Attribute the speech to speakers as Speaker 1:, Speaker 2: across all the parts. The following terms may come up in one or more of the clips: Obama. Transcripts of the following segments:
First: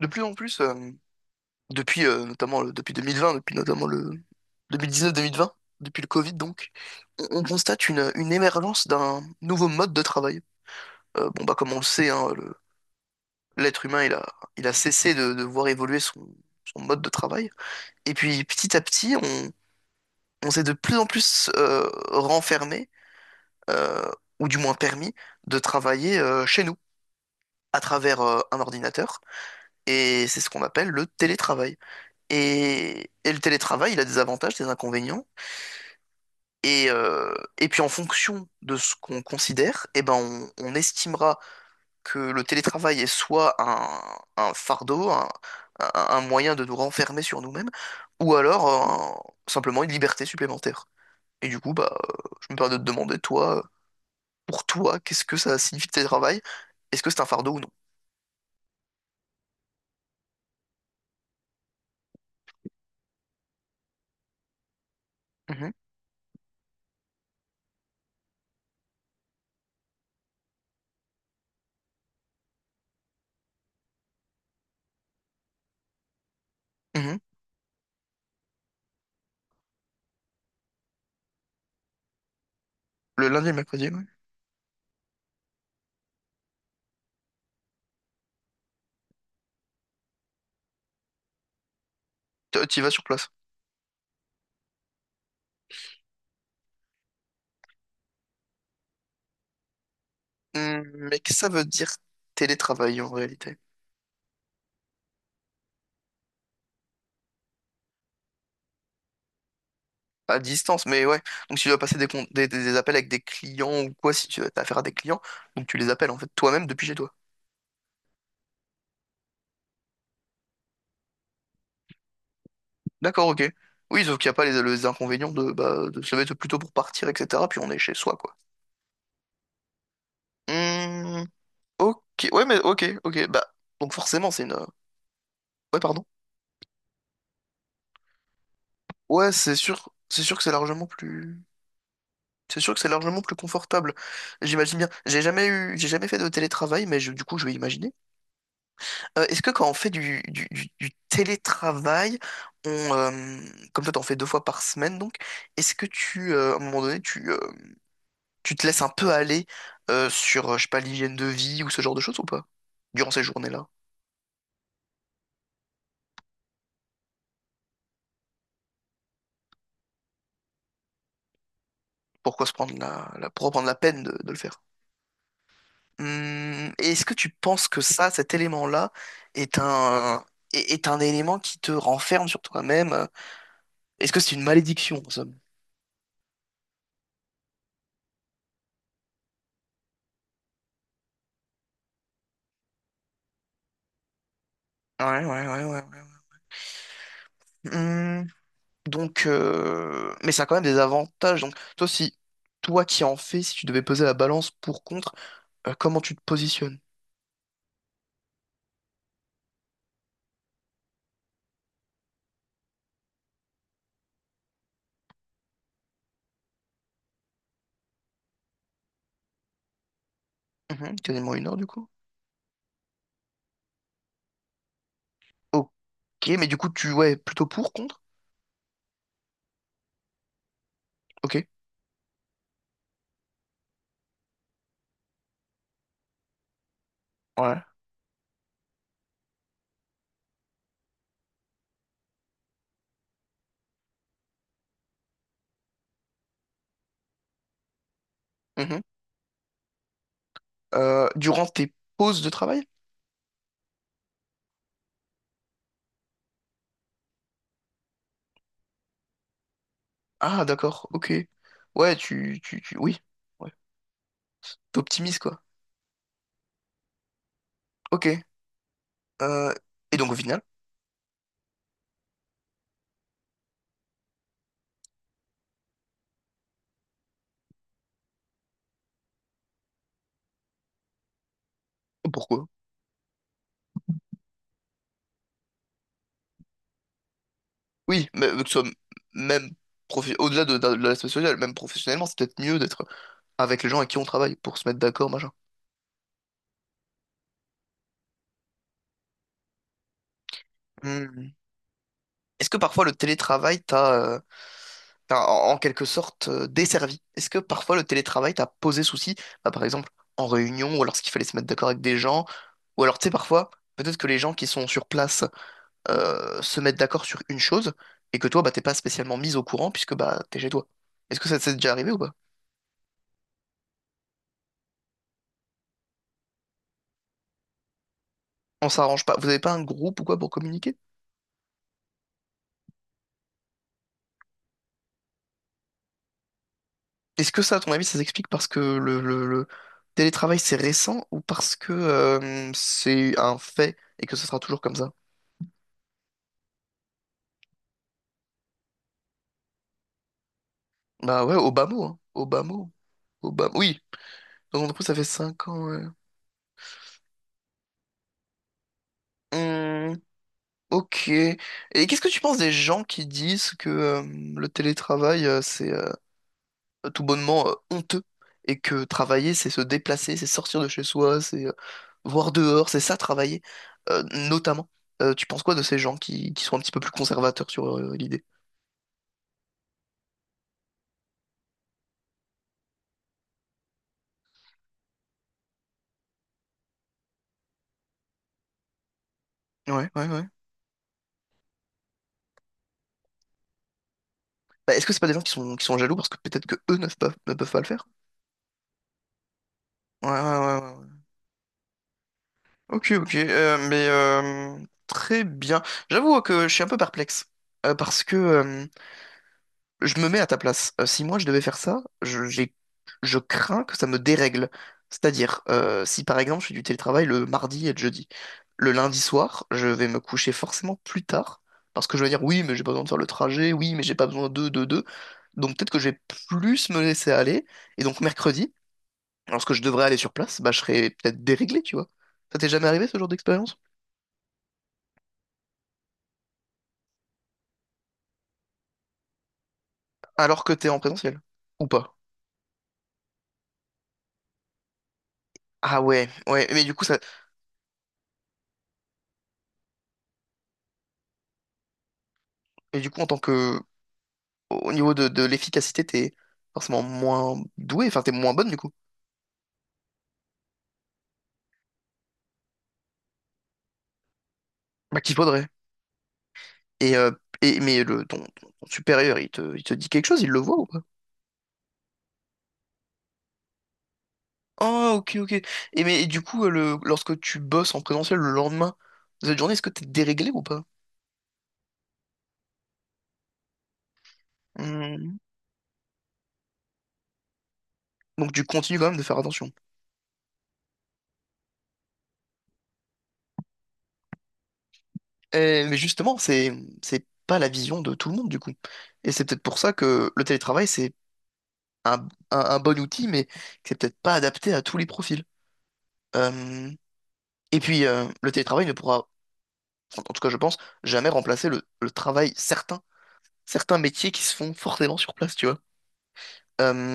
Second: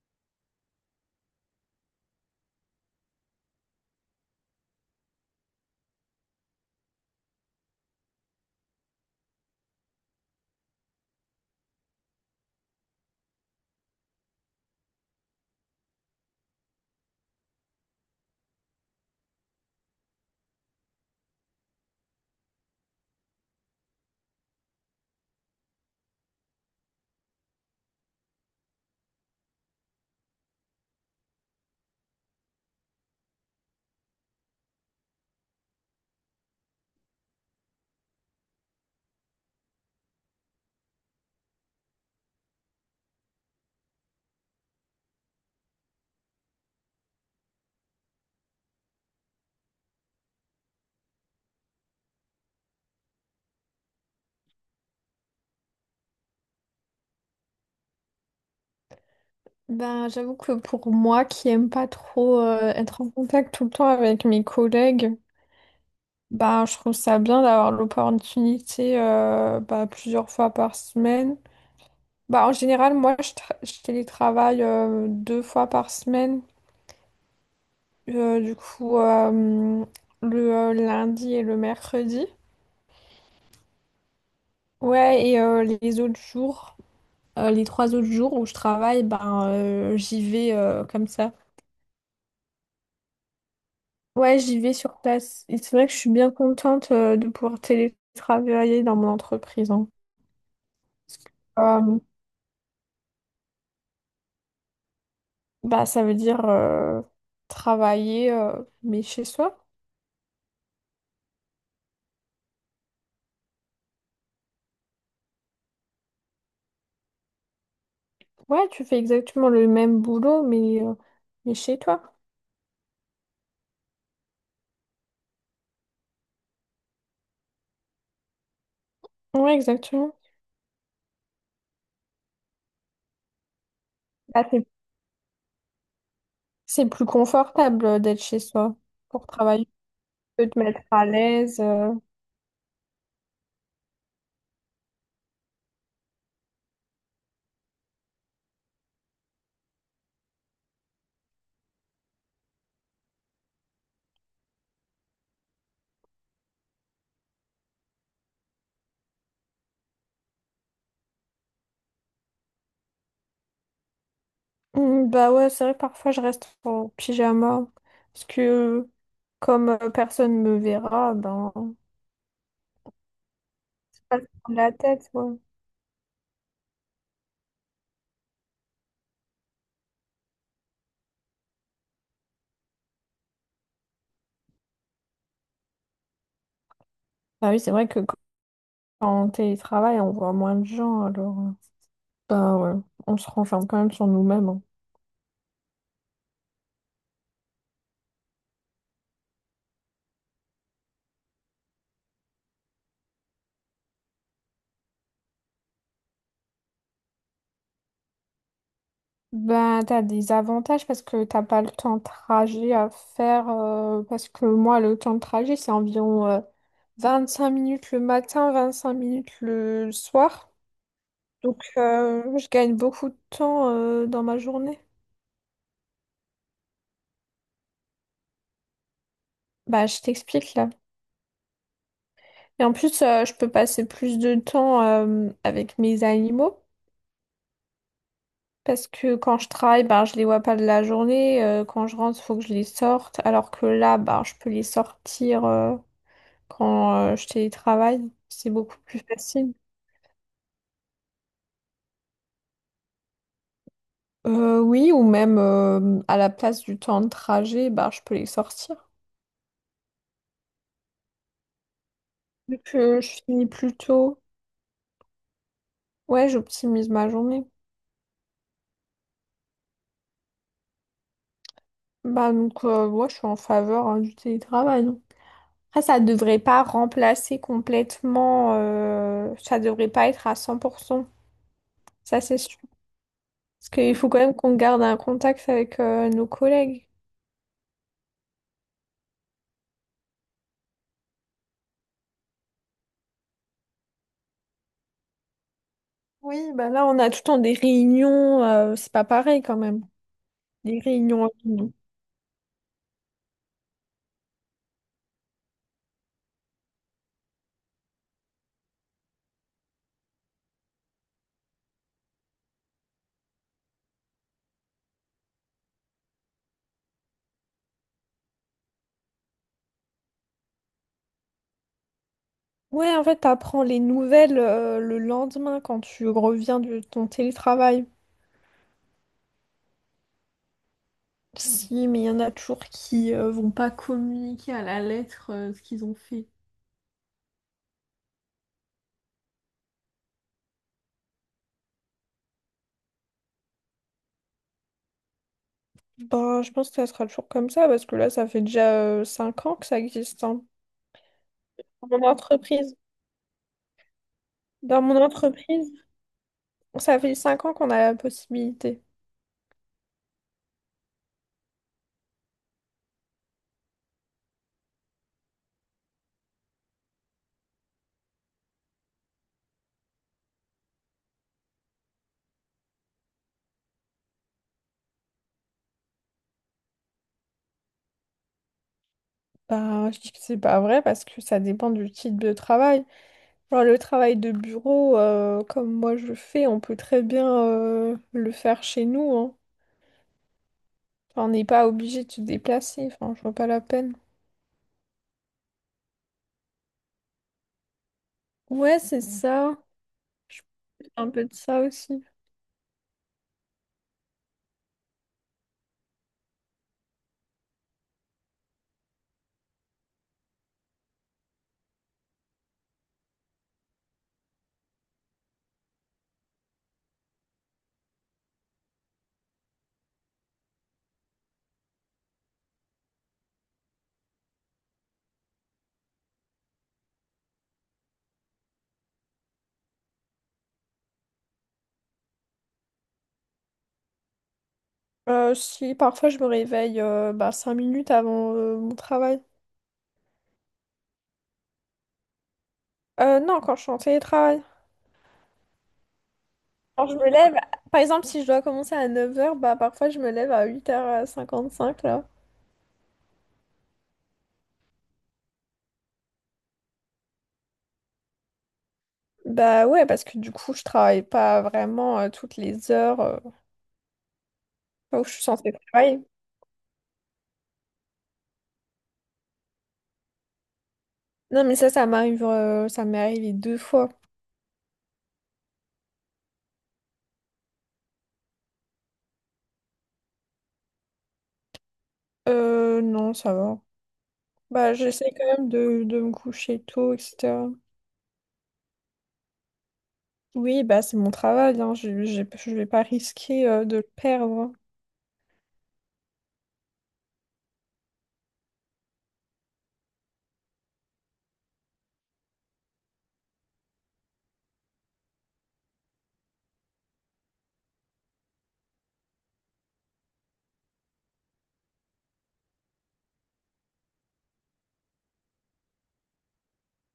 Speaker 1: De plus en plus, depuis depuis 2020, depuis notamment le 2019-2020, depuis le Covid donc, on constate une émergence d'un nouveau mode de travail. Bon bah comme on le sait, hein, l'être humain il a cessé de voir évoluer son, son mode de travail. Et puis petit à petit, on s'est de plus en plus renfermé, euh, ou du moins permis, de travailler chez nous, à travers un ordinateur. Et c'est ce qu'on appelle le télétravail. Et le télétravail, il a des avantages, des inconvénients. Et puis en fonction de ce qu'on considère, eh ben on estimera que le télétravail est soit un fardeau, un moyen de nous renfermer sur nous-mêmes, ou alors simplement une liberté supplémentaire. Et du coup, bah, je me permets de te demander, toi, pour toi, qu'est-ce que ça signifie le télétravail? Est-ce que c'est un fardeau ou non?
Speaker 2: Ben, j'avoue que pour moi qui aime pas trop être en contact tout le temps avec mes collègues,
Speaker 1: Mhm,
Speaker 2: ben, je trouve ça bien d'avoir l'opportunité bah, plusieurs fois par semaine. Bah, en général, moi, je télétravaille deux fois par semaine.
Speaker 1: mhm.
Speaker 2: Du coup, le lundi et le mercredi.
Speaker 1: Le lundi et le mercredi, oui.
Speaker 2: Ouais, et les autres jours, les trois autres jours où je travaille, ben, j'y vais comme ça.
Speaker 1: Tu y vas sur place.
Speaker 2: Ouais, j'y vais sur place. Et c'est vrai que je suis bien contente de pouvoir télétravailler dans mon entreprise, hein.
Speaker 1: Mais qu'est-ce que ça veut dire
Speaker 2: Euh,
Speaker 1: télétravail en réalité?
Speaker 2: bah, ça veut dire travailler, mais chez soi.
Speaker 1: À distance, mais ouais. Donc, si tu dois passer des, des appels avec des clients ou quoi, si tu as affaire à des clients, donc tu les appelles en fait toi-même depuis chez toi.
Speaker 2: Ouais, tu fais exactement le même boulot, mais chez toi.
Speaker 1: D'accord, ok. Oui, sauf qu'il n'y a pas les, les inconvénients de, bah, de se mettre plutôt pour partir, etc. Puis on est chez soi, quoi.
Speaker 2: Ouais, exactement.
Speaker 1: Hmm, ok, ouais, mais ok, ok. Bah, donc forcément, c'est
Speaker 2: Bah,
Speaker 1: une.
Speaker 2: c'est
Speaker 1: Ouais, pardon.
Speaker 2: c'est plus confortable d'être chez soi pour
Speaker 1: Ouais,
Speaker 2: travailler. Tu
Speaker 1: c'est sûr que c'est
Speaker 2: peux te mettre
Speaker 1: largement
Speaker 2: à
Speaker 1: plus.
Speaker 2: l'aise.
Speaker 1: C'est sûr que c'est largement plus confortable. J'imagine bien. J'ai jamais eu, j'ai jamais fait de télétravail, mais du coup, je vais imaginer. Est-ce que quand on fait du, du télétravail, on, euh, comme toi t'en fais deux fois par semaine donc, est-ce que à un moment donné, tu te laisses un peu aller sur, je sais pas, l'hygiène de vie ou ce genre de choses ou pas? Durant ces journées-là?
Speaker 2: Mm, bah ouais, c'est vrai que parfois je reste en pyjama parce que comme personne me verra, ben.
Speaker 1: Pourquoi se prendre la, pourquoi prendre la peine
Speaker 2: Ça se
Speaker 1: de le
Speaker 2: prend
Speaker 1: faire?
Speaker 2: la tête, ouais.
Speaker 1: Et est-ce que tu penses que ça, cet élément-là, est un, est un élément qui te renferme sur toi-même? Est-ce que c'est une malédiction en somme?
Speaker 2: Ah oui, c'est vrai que quand on télétravaille, on voit moins de gens, alors bah, ouais, on se renferme quand même sur nous-mêmes, hein.
Speaker 1: Ouais, ouais, ouais, ouais, ouais. Donc, mais ça a quand même des avantages. Donc, toi, si toi qui en fais, si tu devais peser la balance pour contre, comment tu te positionnes?
Speaker 2: Ben, t'as des avantages parce que t'as pas le temps de trajet à faire, parce que moi, le temps de trajet, c'est environ 5 minutes le matin, 25 minutes le soir.
Speaker 1: Mhm, quasiment une heure
Speaker 2: Donc,
Speaker 1: du coup.
Speaker 2: je gagne beaucoup de temps dans ma journée.
Speaker 1: Ok, mais du coup, tu ouais, plutôt pour contre?
Speaker 2: Bah, je t'explique là.
Speaker 1: Ok,
Speaker 2: Et en plus, je peux passer plus de temps avec mes animaux.
Speaker 1: ouais.
Speaker 2: Parce que quand je travaille, ben, je les vois pas de la journée, quand je rentre, il faut que je les sorte. Alors que là, ben, je peux les sortir quand je télétravaille. C'est beaucoup
Speaker 1: Mhm.
Speaker 2: plus facile.
Speaker 1: Durant tes pauses de travail?
Speaker 2: Oui, ou même à la place du temps de trajet, ben, je peux les sortir.
Speaker 1: Ah, d'accord, ok. Ouais,
Speaker 2: Vu
Speaker 1: oui,
Speaker 2: que je finis
Speaker 1: ouais.
Speaker 2: plus tôt,
Speaker 1: T'optimises quoi.
Speaker 2: ouais, j'optimise ma journée.
Speaker 1: Ok. Euh, et donc au final,
Speaker 2: Bah, donc, ouais, je suis en faveur, hein, du télétravail. Après, ça devrait pas remplacer complètement, ça devrait pas être à 100%. Ça, c'est
Speaker 1: pourquoi?
Speaker 2: sûr. Parce qu'il faut quand même qu'on garde un contact avec nos collègues.
Speaker 1: Oui, mais que ce soit même au-delà de l'aspect social, même professionnellement, c'est peut-être mieux d'être avec les gens avec qui on travaille pour se mettre d'accord, machin.
Speaker 2: Oui, bah là, on a tout le temps des réunions, c'est pas pareil quand même. Des réunions en
Speaker 1: Hmm.
Speaker 2: ligne.
Speaker 1: Est-ce que parfois le télétravail t'a, en en quelque sorte desservi? Est-ce que parfois le télétravail t'a posé souci, bah, par exemple en réunion ou alors ce qu'il fallait se mettre d'accord avec des gens, ou alors tu sais parfois peut-être que les gens qui sont sur place se mettent d'accord sur une chose et que toi bah t'es pas spécialement mis au courant puisque bah t'es chez toi. Est-ce que ça t'est déjà arrivé ou pas?
Speaker 2: Ouais, en fait, t'apprends les nouvelles le lendemain quand tu reviens de ton télétravail.
Speaker 1: On s'arrange pas. Vous avez pas un groupe ou quoi pour communiquer?
Speaker 2: Mm. Si, mais il y en a toujours qui vont pas communiquer à la lettre ce qu'ils ont fait.
Speaker 1: Est-ce que ça, à ton avis, ça s'explique parce que le, le télétravail c'est récent ou parce que c'est un fait et que ce sera toujours comme ça?
Speaker 2: Ben, je pense que ça sera toujours comme ça parce que là, ça fait déjà 5 ans que ça existe, hein.
Speaker 1: Bah ouais, Obama, hein.
Speaker 2: Dans mon
Speaker 1: Obama.
Speaker 2: entreprise.
Speaker 1: Obama. Oui, donc du coup,
Speaker 2: Dans
Speaker 1: ça
Speaker 2: mon
Speaker 1: fait 5 ans,
Speaker 2: entreprise.
Speaker 1: ouais.
Speaker 2: Ça fait 5 ans qu'on a la possibilité.
Speaker 1: Hmm, ok. Et qu'est-ce que tu penses des gens qui disent que le télétravail, c'est tout bonnement honteux et que travailler, c'est se déplacer, c'est sortir de chez soi, c'est voir dehors, c'est ça travailler, euh, notamment. Tu penses quoi de ces gens qui sont un petit peu plus conservateurs sur l'idée?
Speaker 2: Bah, je dis que c'est pas vrai parce que ça dépend du type de travail. Genre le travail de bureau, comme moi je le fais, on peut très bien le faire chez nous, hein.
Speaker 1: Ouais, ouais, ouais.
Speaker 2: Enfin, on n'est pas obligé de se déplacer, enfin, je vois pas la peine.
Speaker 1: Bah, est-ce que c'est pas des gens qui sont jaloux parce que peut-être que eux ne peuvent pas, ne peuvent pas le faire?
Speaker 2: Ouais, c'est ça.
Speaker 1: Ouais, ouais, ouais, ouais.
Speaker 2: Un peu de ça aussi.
Speaker 1: Ok, ok, mais très bien. J'avoue que je suis un peu perplexe parce que je me mets à ta place. Si moi je devais faire ça, je crains que ça me dérègle. C'est-à-dire, si par exemple je fais du télétravail le mardi et le jeudi, le lundi soir, je vais me coucher forcément plus tard parce que je vais dire oui, mais j'ai pas besoin de faire le trajet, oui, mais j'ai pas besoin de. Donc peut-être que je vais plus me laisser aller et donc mercredi, lorsque je devrais aller sur place, bah je serai peut-être déréglé, tu vois. Ça t'est jamais arrivé ce genre d'expérience?
Speaker 2: Si parfois je me réveille bah, 5 minutes avant mon travail.
Speaker 1: Alors que t'es en présentiel, ou pas?
Speaker 2: Non, quand je suis en télétravail.
Speaker 1: Ah ouais, ouais, mais du coup,
Speaker 2: Quand je
Speaker 1: ça,
Speaker 2: me lève, par exemple, si je dois commencer à 9 heures, bah parfois je me lève à 8h55 là.
Speaker 1: mais du coup, en tant que, au niveau de l'efficacité, t'es forcément moins doué, enfin, t'es moins bonne, du coup.
Speaker 2: Bah ouais, parce que du coup, je travaille pas vraiment toutes les heures
Speaker 1: Bah,
Speaker 2: là où je
Speaker 1: qu'il
Speaker 2: suis
Speaker 1: faudrait.
Speaker 2: censée travailler.
Speaker 1: Et, euh, et, mais le, ton supérieur, il te dit quelque chose, il le voit ou pas?
Speaker 2: Non, mais ça m'arrive, ça m'est arrivé deux fois.
Speaker 1: Ah, ok, ok. Et mais du coup, le, lorsque tu bosses en présentiel le lendemain de cette journée, est-ce que t'es déréglé ou pas?
Speaker 2: Non, ça va. Bah, j'essaie
Speaker 1: Hmm.
Speaker 2: quand même de me coucher tôt, etc.
Speaker 1: Donc tu continues quand même de faire attention.
Speaker 2: Oui, bah c'est mon travail, hein. Je vais pas risquer de le perdre.
Speaker 1: Mais justement, c'est pas la vision de tout le monde, du coup. Et c'est peut-être pour ça que le télétravail, c'est un, un bon outil, mais qui c'est peut-être pas adapté à tous les profils. Euh, et puis, le télétravail ne pourra, en en tout cas, je pense, jamais remplacer le travail certain, certains métiers qui se font forcément sur place, tu vois.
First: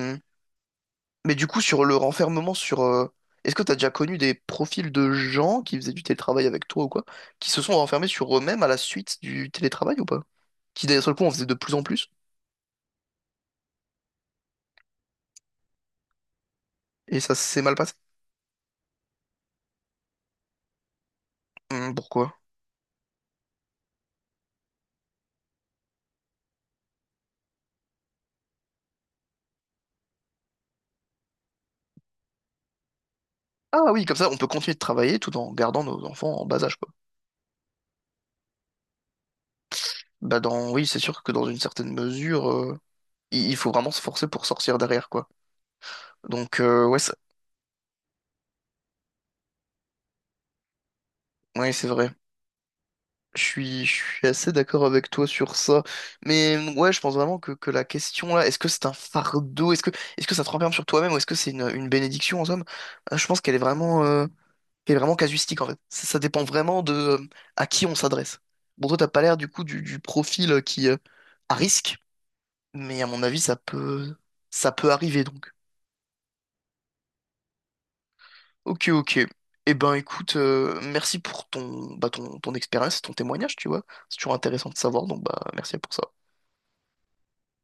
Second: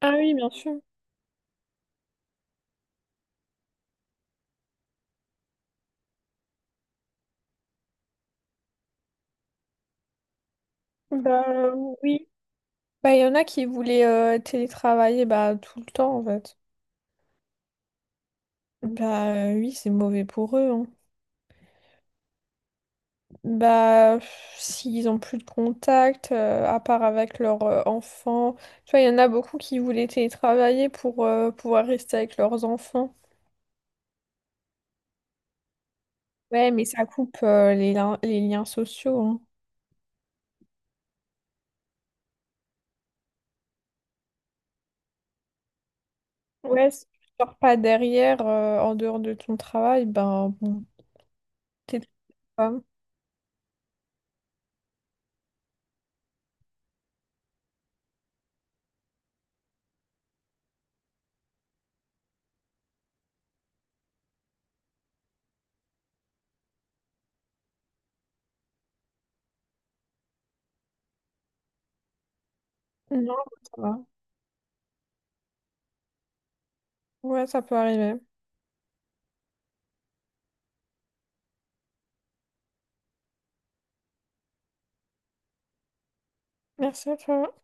Speaker 2: Ah oui, bien sûr.
Speaker 1: mais du coup, sur le renfermement sur... est-ce que tu as déjà connu des profils de gens qui faisaient du télétravail avec toi ou quoi, qui se sont renfermés sur eux-mêmes à la suite du télétravail ou pas? Qui d'un seul coup en
Speaker 2: Bah
Speaker 1: faisaient de plus en plus,
Speaker 2: oui. Bah il y en a qui voulaient télétravailler bah tout le temps en fait.
Speaker 1: et ça s'est mal passé.
Speaker 2: Bah oui, c'est mauvais pour eux, hein.
Speaker 1: Pourquoi?
Speaker 2: Bah pff, s'ils ont plus de contact, à part avec leurs enfants. Tu vois, il y en a beaucoup qui voulaient télétravailler pour pouvoir rester avec leurs enfants.
Speaker 1: Ah oui, comme ça, on peut continuer de travailler tout en gardant nos enfants en bas
Speaker 2: Ouais,
Speaker 1: âge,
Speaker 2: mais
Speaker 1: quoi.
Speaker 2: ça coupe les liens sociaux.
Speaker 1: Bah dans, oui, c'est sûr que dans une certaine mesure, il faut vraiment se forcer pour sortir derrière, quoi. Donc,
Speaker 2: Ouais,
Speaker 1: ouais,
Speaker 2: si
Speaker 1: ça-
Speaker 2: tu sors pas derrière, en dehors de ton travail, ben bon,
Speaker 1: ouais, c'est
Speaker 2: t'es
Speaker 1: vrai.
Speaker 2: pas.
Speaker 1: Je suis assez d'accord avec toi sur ça. Mais ouais, je pense vraiment que la question là, est-ce que c'est un fardeau? Est-ce que ça te renferme sur toi-même ou est-ce que c'est une bénédiction en somme? Je pense qu'elle est vraiment casuistique en fait. Ça dépend vraiment de à qui on s'adresse. Bon, toi, t'as pas l'air du coup du profil qui, à risque, mais à mon avis,
Speaker 2: Non, ça va.
Speaker 1: ça peut arriver donc.
Speaker 2: Ouais, ça peut arriver.
Speaker 1: Ok, ok. Eh ben, écoute, merci pour ton, bah, ton, ton expérience, ton témoignage, tu vois. C'est toujours intéressant de savoir, donc bah, merci pour ça.
Speaker 2: Merci à toi.